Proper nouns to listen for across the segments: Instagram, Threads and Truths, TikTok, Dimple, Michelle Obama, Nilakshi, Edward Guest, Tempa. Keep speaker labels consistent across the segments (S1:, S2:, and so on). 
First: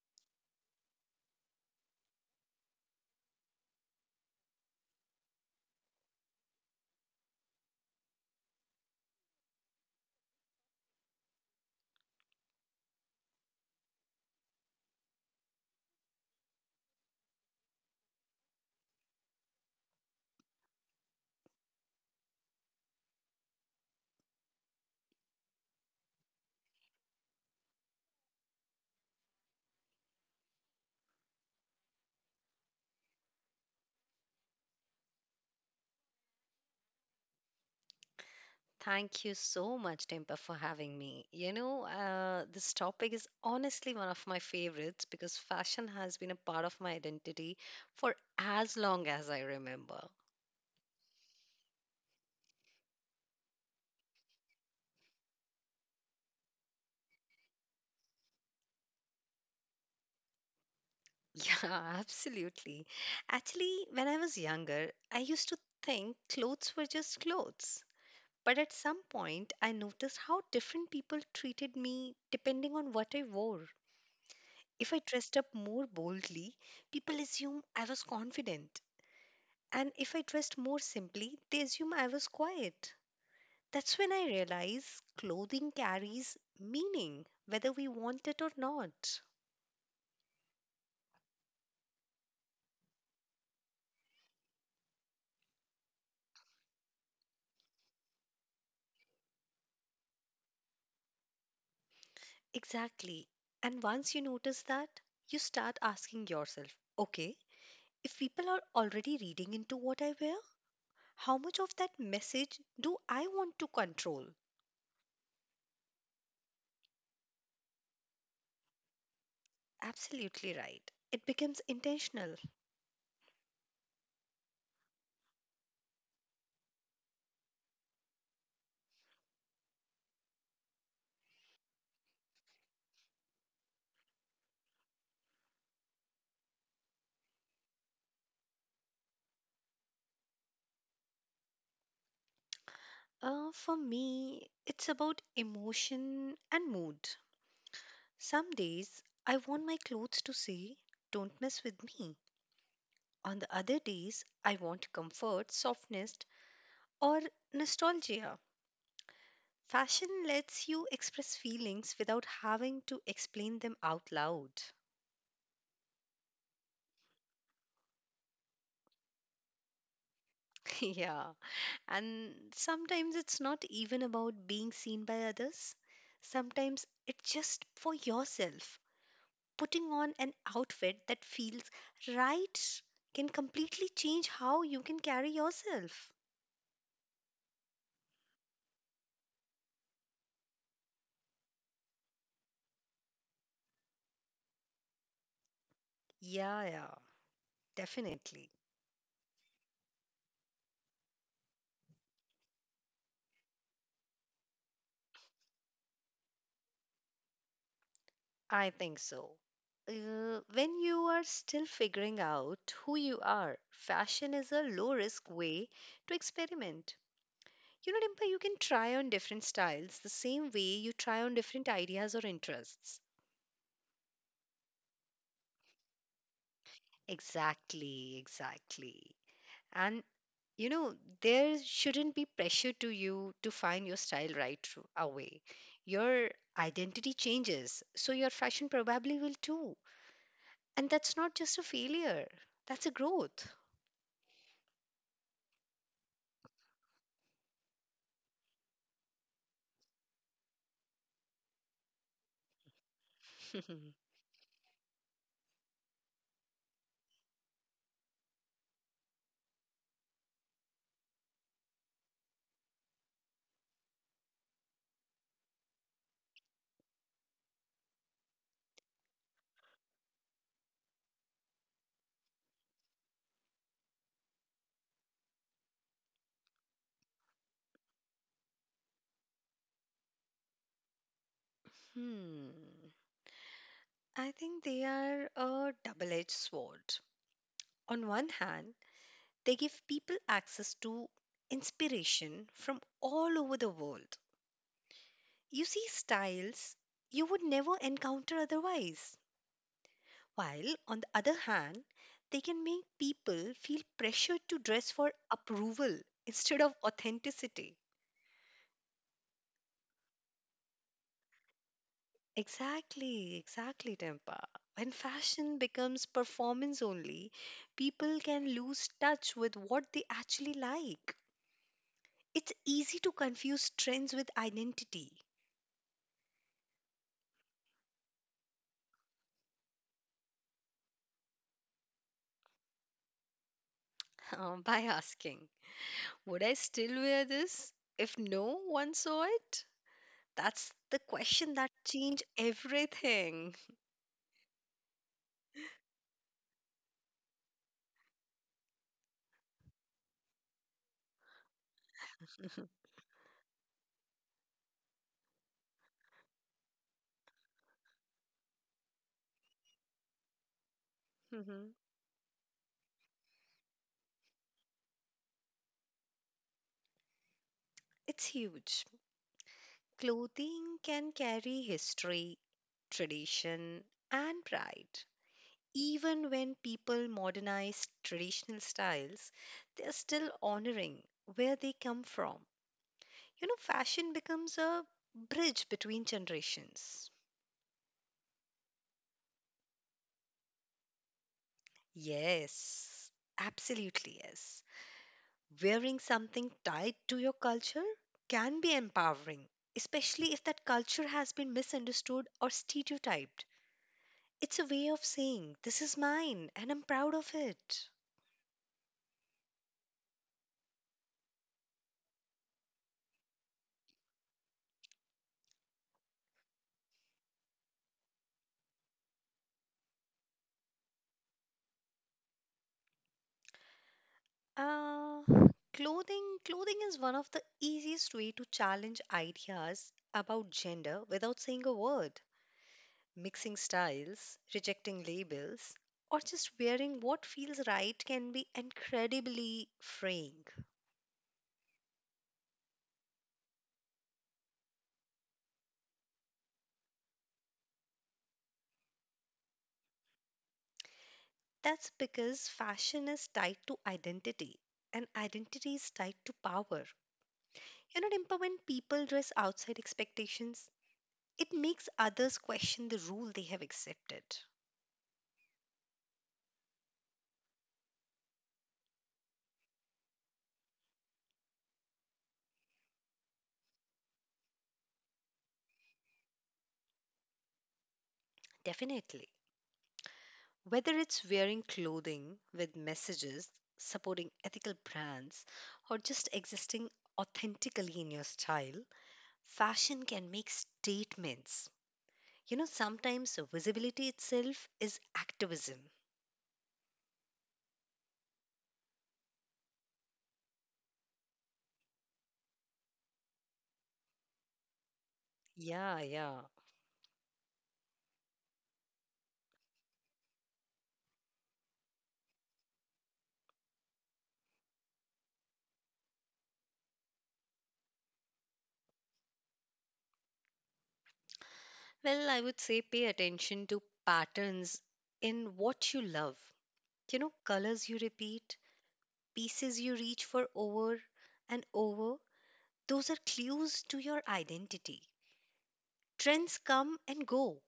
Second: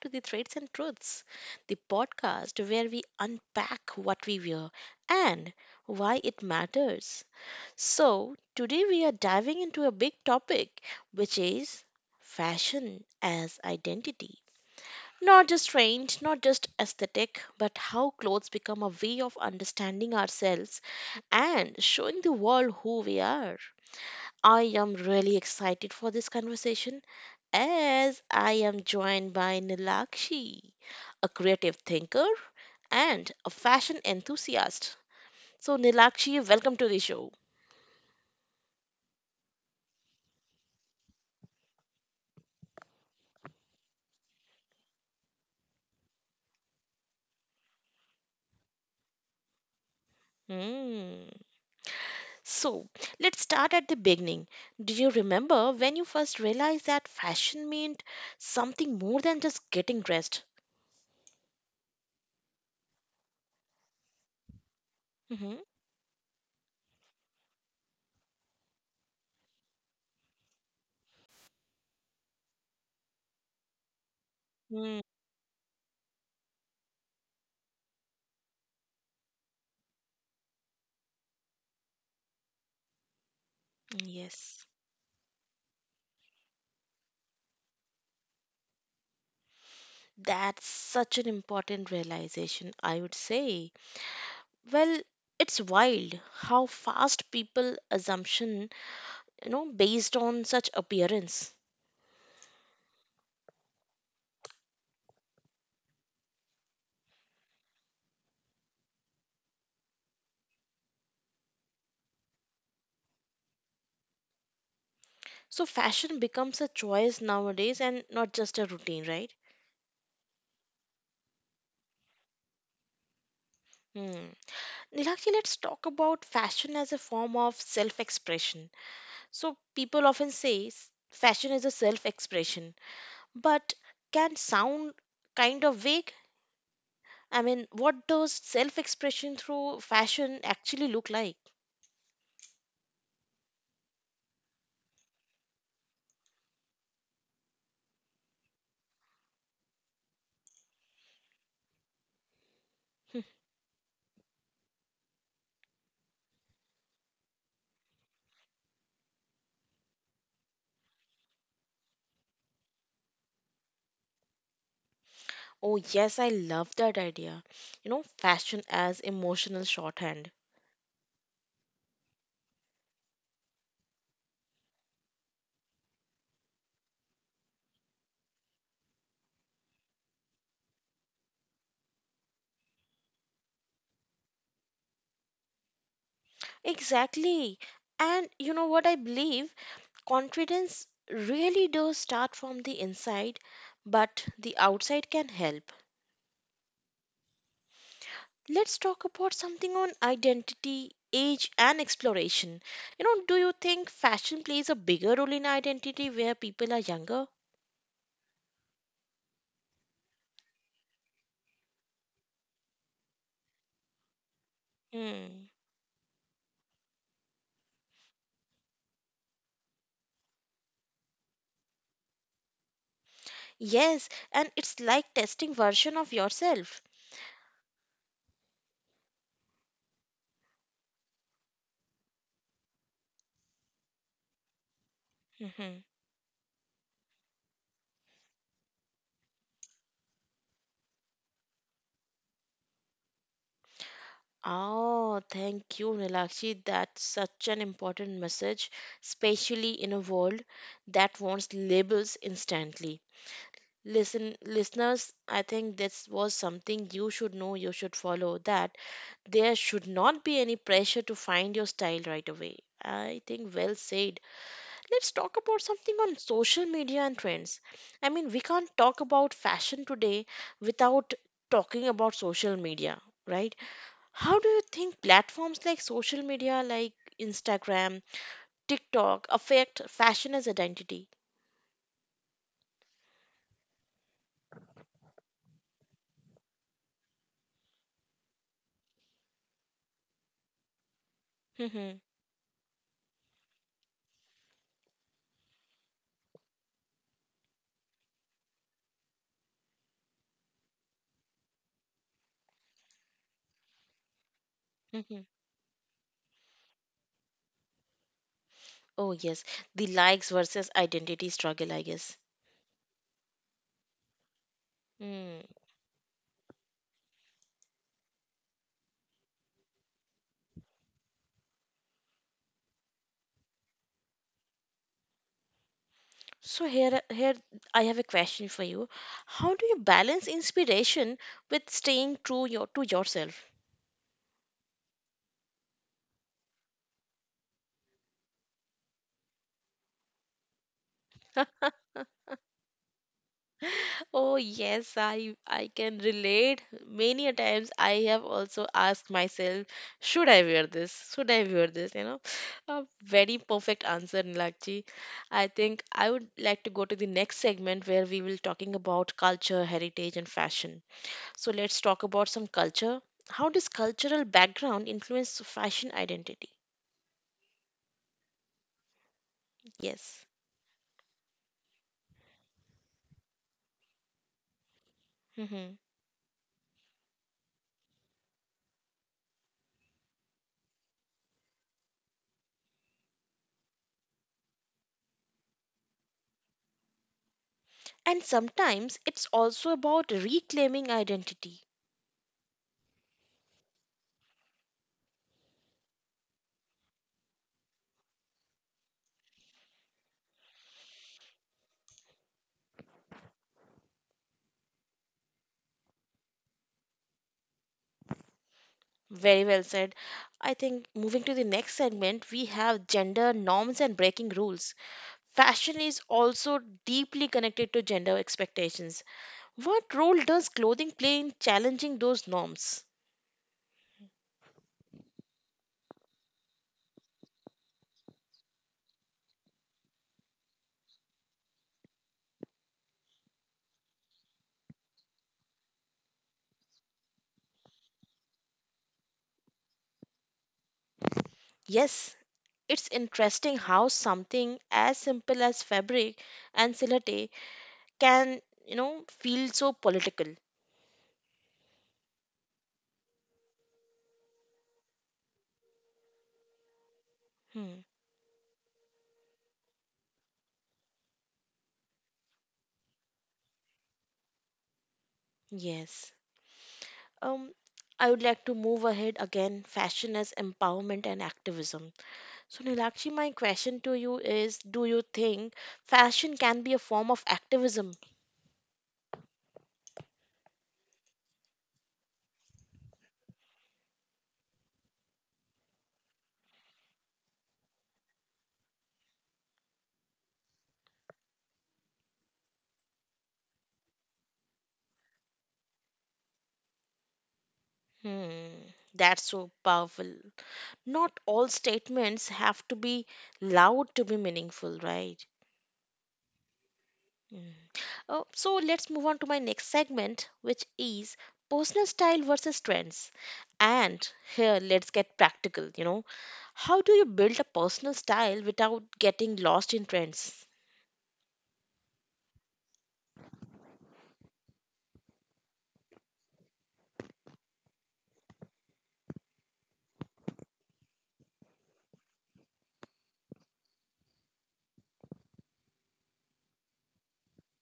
S1: to the Threads and Truths, the podcast where we unpack what we wear and why it matters. So, today we are diving into a big topic, which is fashion as identity. Not just trend, not just aesthetic, but how clothes become a way of understanding ourselves and showing the world who we are. I am really excited for this conversation as I am joined by Nilakshi, a creative thinker and a fashion enthusiast. So, Nilakshi, welcome to the show.
S2: Thank you so much, Tempa, for having me. This topic is honestly one of my favorites because fashion has been a part of my identity for as long as I remember.
S1: Hmm. So, let's start at the beginning. Do you remember when you first realized that fashion meant something more than just getting dressed?
S2: Yeah, absolutely. Actually, when I was younger, I used to
S1: Mhm.
S2: think clothes were just clothes. But at some point, I noticed how different people treated me depending on what I wore. If I
S1: Hmm.
S2: dressed up more boldly, people assumed I was confident. And if I dressed more simply, they assume I was quiet. That's when I
S1: Yes.
S2: realize clothing carries meaning, whether we want it or not.
S1: That's such an important realization, I would say. Well, it's wild how fast people assumption, you know, based on such appearance.
S2: Exactly. And once you notice that, you start asking yourself, okay, if people are already reading into what I wear, how much of that message do I want to control?
S1: So fashion becomes a choice nowadays and not just a routine, right?
S2: Absolutely right. It becomes intentional.
S1: Hmm. Nilakshi, let's talk about fashion as a form of self-expression. So people often say fashion is a self-expression, but can sound kind of vague. I mean, what does self-expression through fashion actually look like?
S2: For me, it's about emotion and mood. Some days I want my clothes to say, don't mess with me. On the other days, I want comfort, softness, or nostalgia. Fashion lets you express feelings without having to explain them out loud.
S1: Oh, yes, I love that idea. You know, fashion as emotional shorthand.
S2: Yeah, and sometimes it's not even about being seen by others, sometimes it's just for yourself. Putting on an outfit that feels right can completely change how you can carry yourself.
S1: Exactly. And you know what I believe? Confidence really does start from the inside, but the outside can help.
S2: Yeah, yeah, definitely.
S1: Let's talk about something on identity, age, and exploration. You know, do you think fashion plays a bigger role in identity where people are younger?
S2: I think so. When you are still figuring out who you are, fashion is a low risk
S1: Hmm.
S2: way to experiment. You know, Dimple, you can try on different styles the same way you try on different ideas or interests.
S1: Yes, and it's like testing version of yourself.
S2: Exactly, exactly. And you know, there shouldn't be pressure to you to find your style right away.
S1: Mhm.
S2: Your identity changes, so your fashion probably will too. And that's not just a failure, that's a growth.
S1: Oh, thank you, Nilakshi. That's such an important message, especially in a world that wants labels instantly. Listen, listeners, I think this was something you should know, you should follow that there should not be any pressure to find your style right away. I think well said. Let's talk about something on social media and trends. I mean, we can't talk about fashion today without talking about social media, right? How do you think platforms like social media, like Instagram, TikTok, affect fashion as identity?
S2: Hmm. I think they are a double edged sword. On one hand, they give people access to
S1: Mhm,
S2: inspiration from all over the world. You see styles you would never encounter otherwise. While, on the other hand, they can make people feel pressured to dress for
S1: mhm.
S2: approval instead of authenticity.
S1: Oh yes, the likes versus identity struggle, I guess.
S2: Exactly, exactly, Tempa. When
S1: Hmm.
S2: fashion becomes performance only, people can lose touch with what they actually like. It's easy to confuse trends with identity.
S1: So here, here I have a question for you. How do you balance inspiration with staying true to yourself?
S2: By asking, would I still wear this if no one saw it? That's the question that changed everything.
S1: Oh yes, I can relate. Many a times I have also asked myself, should I wear this? Should I wear this? You know, a very perfect answer, Nilakji. I think I would like to go to the next segment where we will talking about culture, heritage, and fashion. So
S2: Mhm.
S1: let's talk about some culture. How does cultural background influence fashion identity?
S2: It's huge.
S1: Yes.
S2: Clothing can carry history, tradition, and pride.
S1: Hmm.
S2: Even when people modernize traditional styles, they are still honoring where they come from. You know, fashion becomes a bridge between generations.
S1: And sometimes it's also about reclaiming identity.
S2: Yes, absolutely yes. Wearing something tied to your culture can be empowering, especially if that culture has been misunderstood or stereotyped. It's a way of saying, this is mine and I'm proud of it.
S1: Very well said. I think moving to the next segment, we have gender norms and breaking rules. Fashion is also deeply connected to gender expectations. What role does clothing play in challenging those norms?
S2: Uh, clothing is one of the easiest way to challenge ideas about gender without saying a word. Mixing styles, rejecting labels, or just wearing what feels right can be incredibly freeing.
S1: Yes, it's interesting how something as simple as fabric and silhouette can, you know, feel so political.
S2: That's because fashion is tied to identity, and identity is tied to power.
S1: Hmm.
S2: You know, Dimple, when people dress outside expectations, it makes others question the rule they have accepted.
S1: Yes. Um, I would like to move ahead again fashion as empowerment and activism. So, Nilakshi, my question to you is, do you think fashion can be a form of activism?
S2: Definitely. Whether it's wearing clothing with messages, supporting ethical brands, or just existing authentically in your style, fashion can make statements. You know, sometimes visibility itself is activism.
S1: Hmm, that's so powerful. Not all statements have to be loud to be meaningful, right?
S2: Yeah, yeah.
S1: Mm. Oh, so, let's move on to my next segment, which is personal style versus trends. And here, let's get practical, you know. How do you build a personal style without getting lost in trends?
S2: Well, I would say pay attention to patterns in what you love. You know, colors you repeat, pieces you reach for over and over, those are clues to your identity. Trends come and go,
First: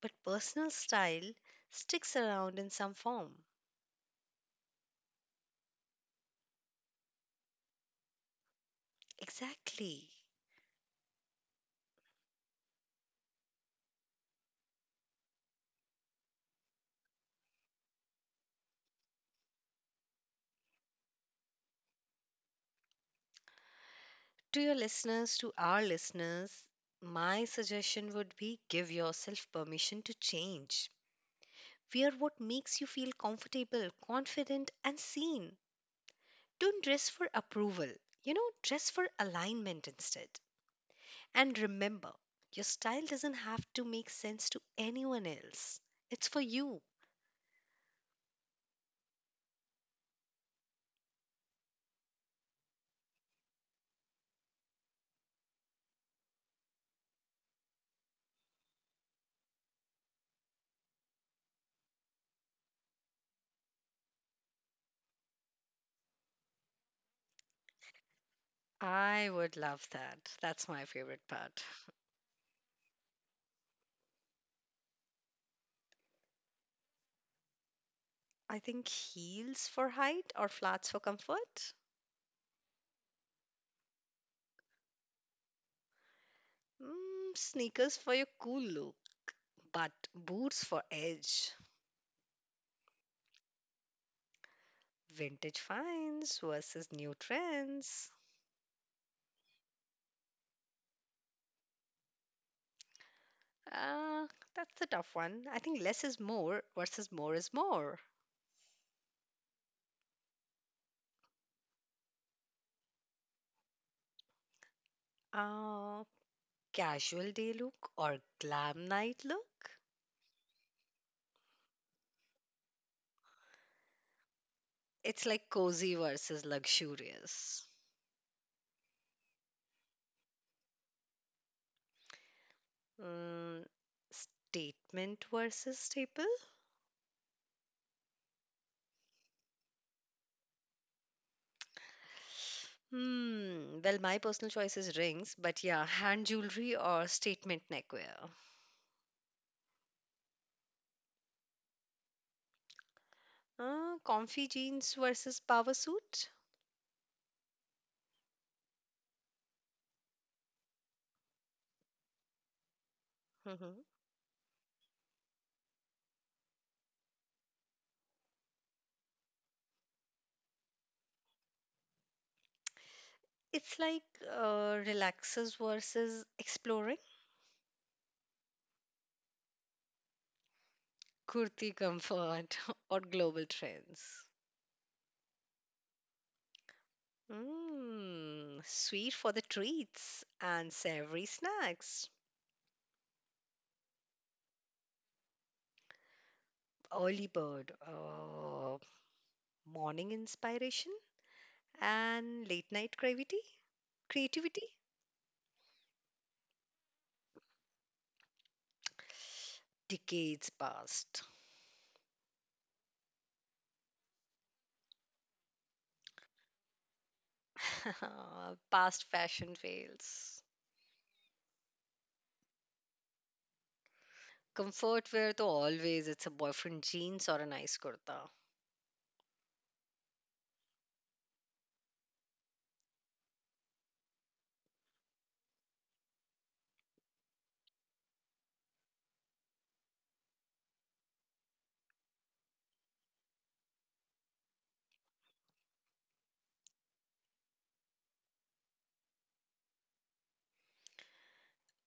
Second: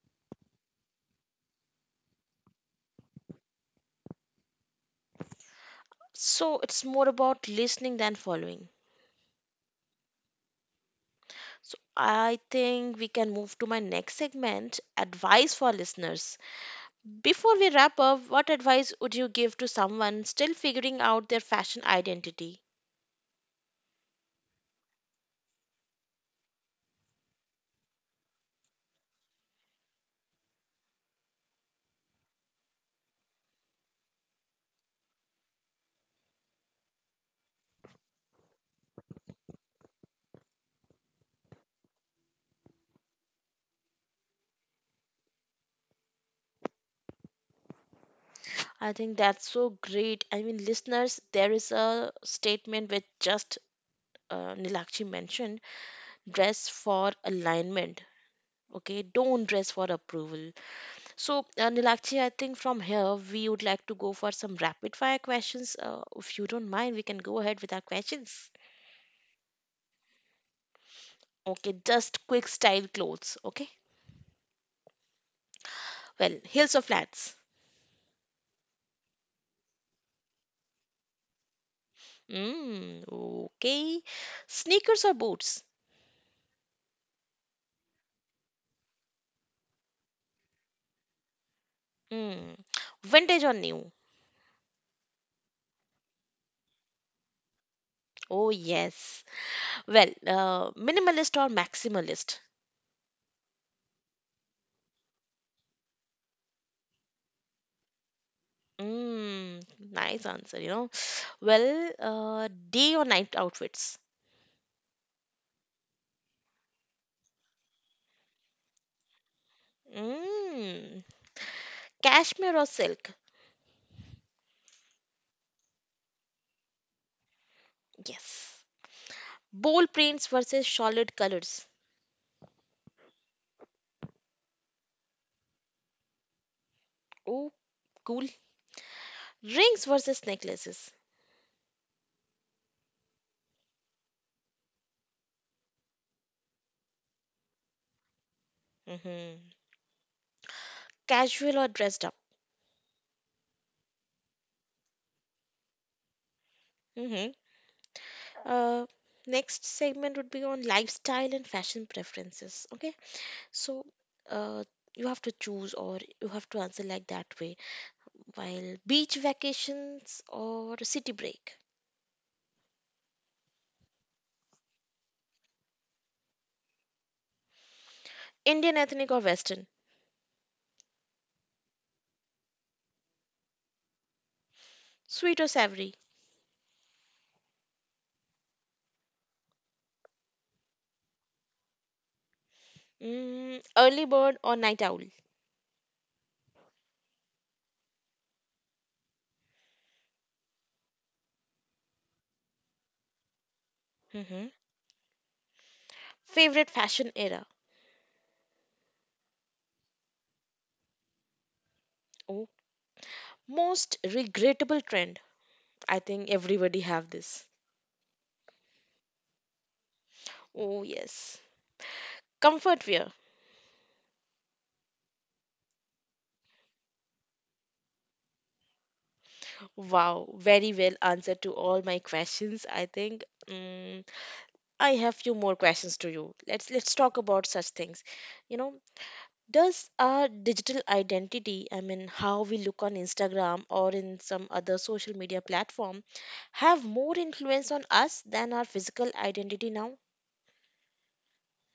S2: but personal style sticks around in some form.
S1: So, it's more about listening than following.
S2: Exactly.
S1: So I think we can move to my next segment advice for listeners. Before we wrap up, what advice would you give to someone still figuring out their fashion identity?
S2: To your listeners, to our listeners, my suggestion would be give yourself permission to change. Wear what makes you feel comfortable, confident, and seen. Don't dress for approval. You know, dress for alignment instead. And remember, your style doesn't have to make sense to anyone else, it's for you.
S1: I think that's so great. I mean, listeners, there is a statement which just Nilakshi mentioned, dress for alignment. Okay, don't dress for approval. So, Nilakshi, I think from here we would like to go for some rapid fire questions. If you don't mind, we can go ahead with our questions.
S2: I would love that. That's my favorite part.
S1: Okay, just quick style clothes. Okay. Well, heels or flats?
S2: I think heels for height or flats for comfort.
S1: Mm, okay. Sneakers or boots?
S2: Mm, sneakers for your cool look, but boots for edge.
S1: Mm, vintage or new?
S2: Vintage finds versus new trends.
S1: Oh, yes. Well, minimalist or maximalist?
S2: Uh, that's a tough one. I think less is more versus more is more.
S1: Mm, nice answer, you know. Well, day or night outfits?
S2: Uh, Casual day look or glam night look?
S1: Mm, cashmere or silk?
S2: It's like cozy versus luxurious.
S1: Yes. Bold prints versus solid colors.
S2: Mm, statement versus staple?
S1: Oh, cool. Rings versus necklaces.
S2: Hmm. Well, my personal choice is rings, but yeah, hand jewelry or statement neckwear.
S1: Hmm. Casual or dressed up?
S2: Comfy jeans versus power suit.
S1: Mm-hmm. Uh, Next segment would be on lifestyle and fashion preferences. Okay,
S2: Hmm.
S1: so uh, you have to choose or you have to answer like that way. While beach vacations or city break,
S2: It's like relaxers versus exploring.
S1: Indian ethnic or Western,
S2: Kurti comfort or global trends.
S1: sweet or savory,
S2: Mm, sweet for the treats and savory snacks.
S1: mm, early bird or night owl.
S2: Early bird, morning inspiration, and late night creativity.
S1: Mm-hmm.
S2: Creativity,
S1: Favorite fashion era.
S2: decades past.
S1: Oh, most regrettable trend. I think everybody have this.
S2: Past fashion fails.
S1: Oh yes, comfort wear.
S2: Comfort wear though always it's a boyfriend jeans or a nice kurta.
S1: Wow, very well answered to all my questions, I think. Mm, I have few more questions to you. Let's talk about such things. You know, does our digital identity, I mean, how we look on Instagram or in some other social media platform, have more influence on us than our physical identity now?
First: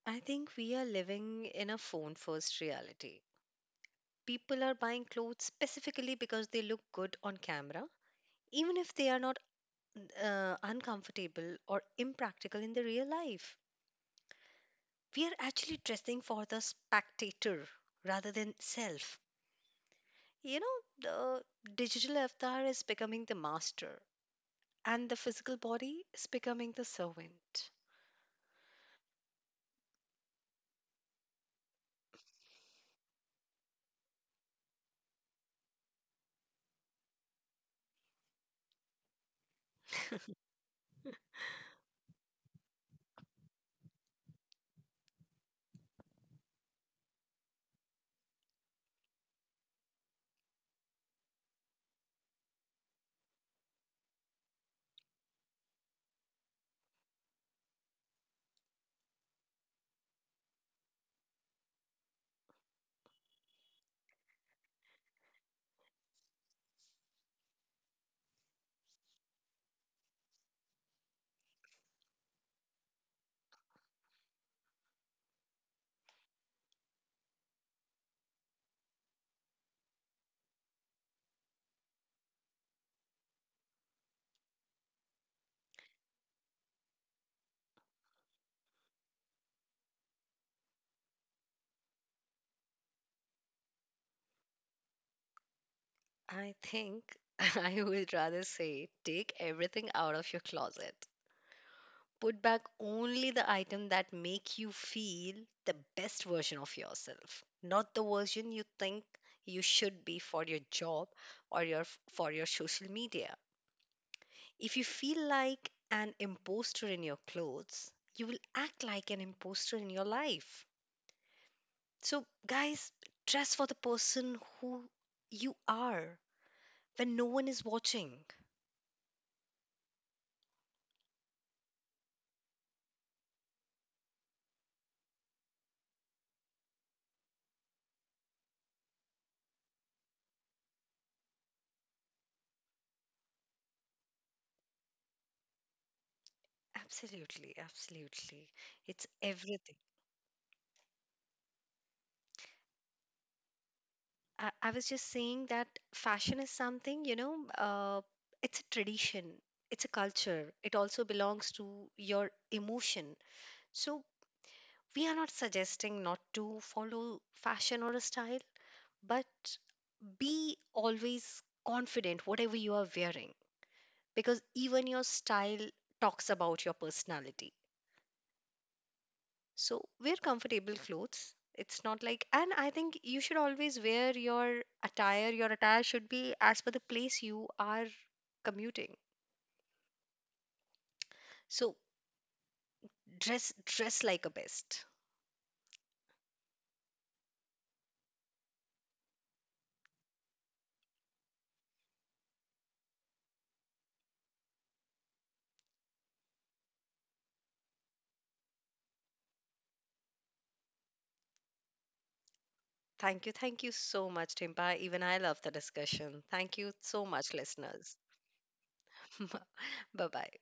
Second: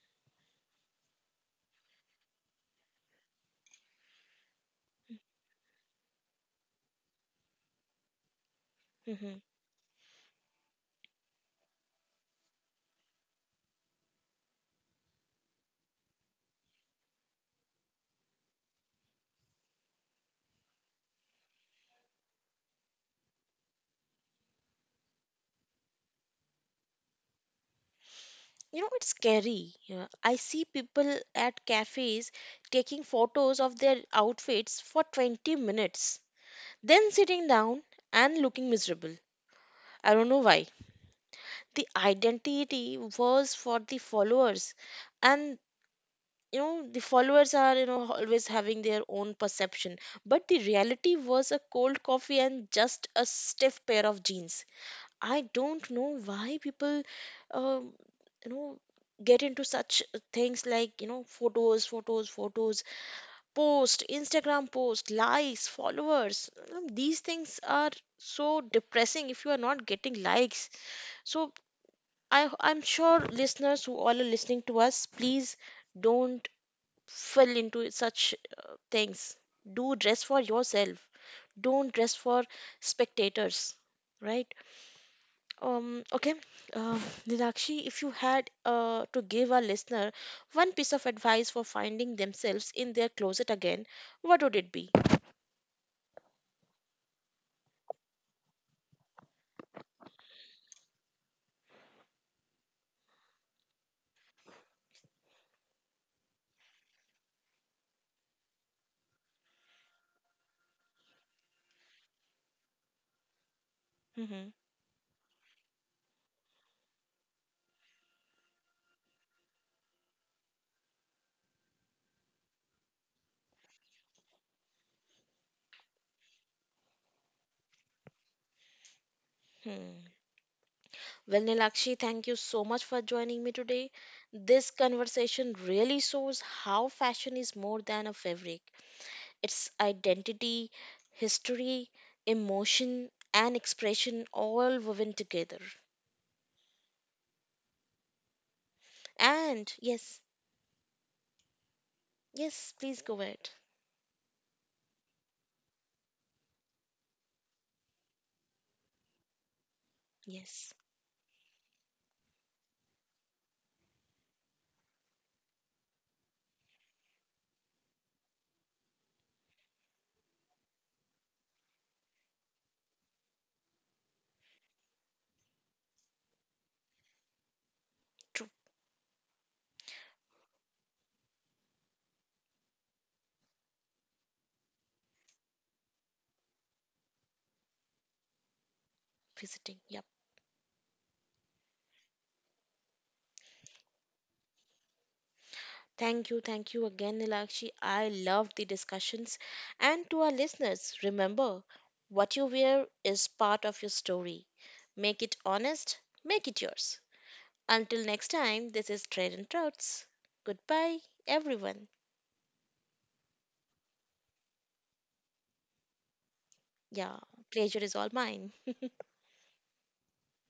S2: I think we are living in a phone first reality. People are buying clothes specifically because they look good on camera, even if they are
S1: Hmm.
S2: not uncomfortable or impractical in the real life. We are actually dressing for the spectator rather than self. You know, the digital avatar is becoming the master, and the physical body is becoming the servant.
S1: You know, it's scary. Yeah. I see people at cafes taking photos of their outfits for 20 minutes. Then sitting down and looking miserable. I don't know why. The identity was for the followers, and you know, the followers are, you know, always having their own perception, but the reality was a cold coffee and just a stiff pair of jeans. I don't know why people, um, you know, get into such things like photos, photos, photos, post, instagram post, likes, followers. These things are so depressing if you are not getting likes, so I'm sure listeners who all are listening to us, please don't fall into such things. Do dress for yourself, don't dress for spectators, right? um okay uh, Nilakshi, if you had to give our listener one piece of advice for finding themselves in their closet again, what would it be?
S2: I think I would rather say take everything out of your closet. Put back only the item that make you feel the best version of yourself, not the version you think you should be for your job or your for your social media.
S1: Mm-hmm.
S2: If you feel like an imposter in your clothes, you will act like an imposter in your life. So, guys, dress for the person who you are when no one is watching.
S1: Hmm. Well, Nilakshi, thank you so much for joining me today. This conversation really shows how fashion is more than a fabric, its identity, history, emotion, and expression all woven together.
S2: Absolutely, absolutely. It's
S1: And
S2: everything.
S1: yes, yes, please go ahead.
S2: I was just saying that fashion is something, it's a tradition, it's a culture,
S1: Yes,
S2: it also belongs to your emotion. So, we are not suggesting not to follow fashion or a style, but be always confident, whatever you are wearing, because even your style talks about your personality.
S1: true,
S2: So wear comfortable clothes. It's not like, and I think you should always wear your attire. Your attire should be as per the place you are commuting.
S1: visiting. Yep.
S2: So dress like a best.
S1: Thank you again, Nilakshi. I love the discussions. And to our listeners, remember what you wear is part of your story. Make it honest, make it yours. Until next time, this is Trade and Trouts. Goodbye, everyone.
S2: Thank you. Thank you so much, Timpa. Even I love the discussion. Thank you so
S1: Yeah,
S2: much,
S1: pleasure is
S2: listeners.
S1: all mine.
S2: Bye bye.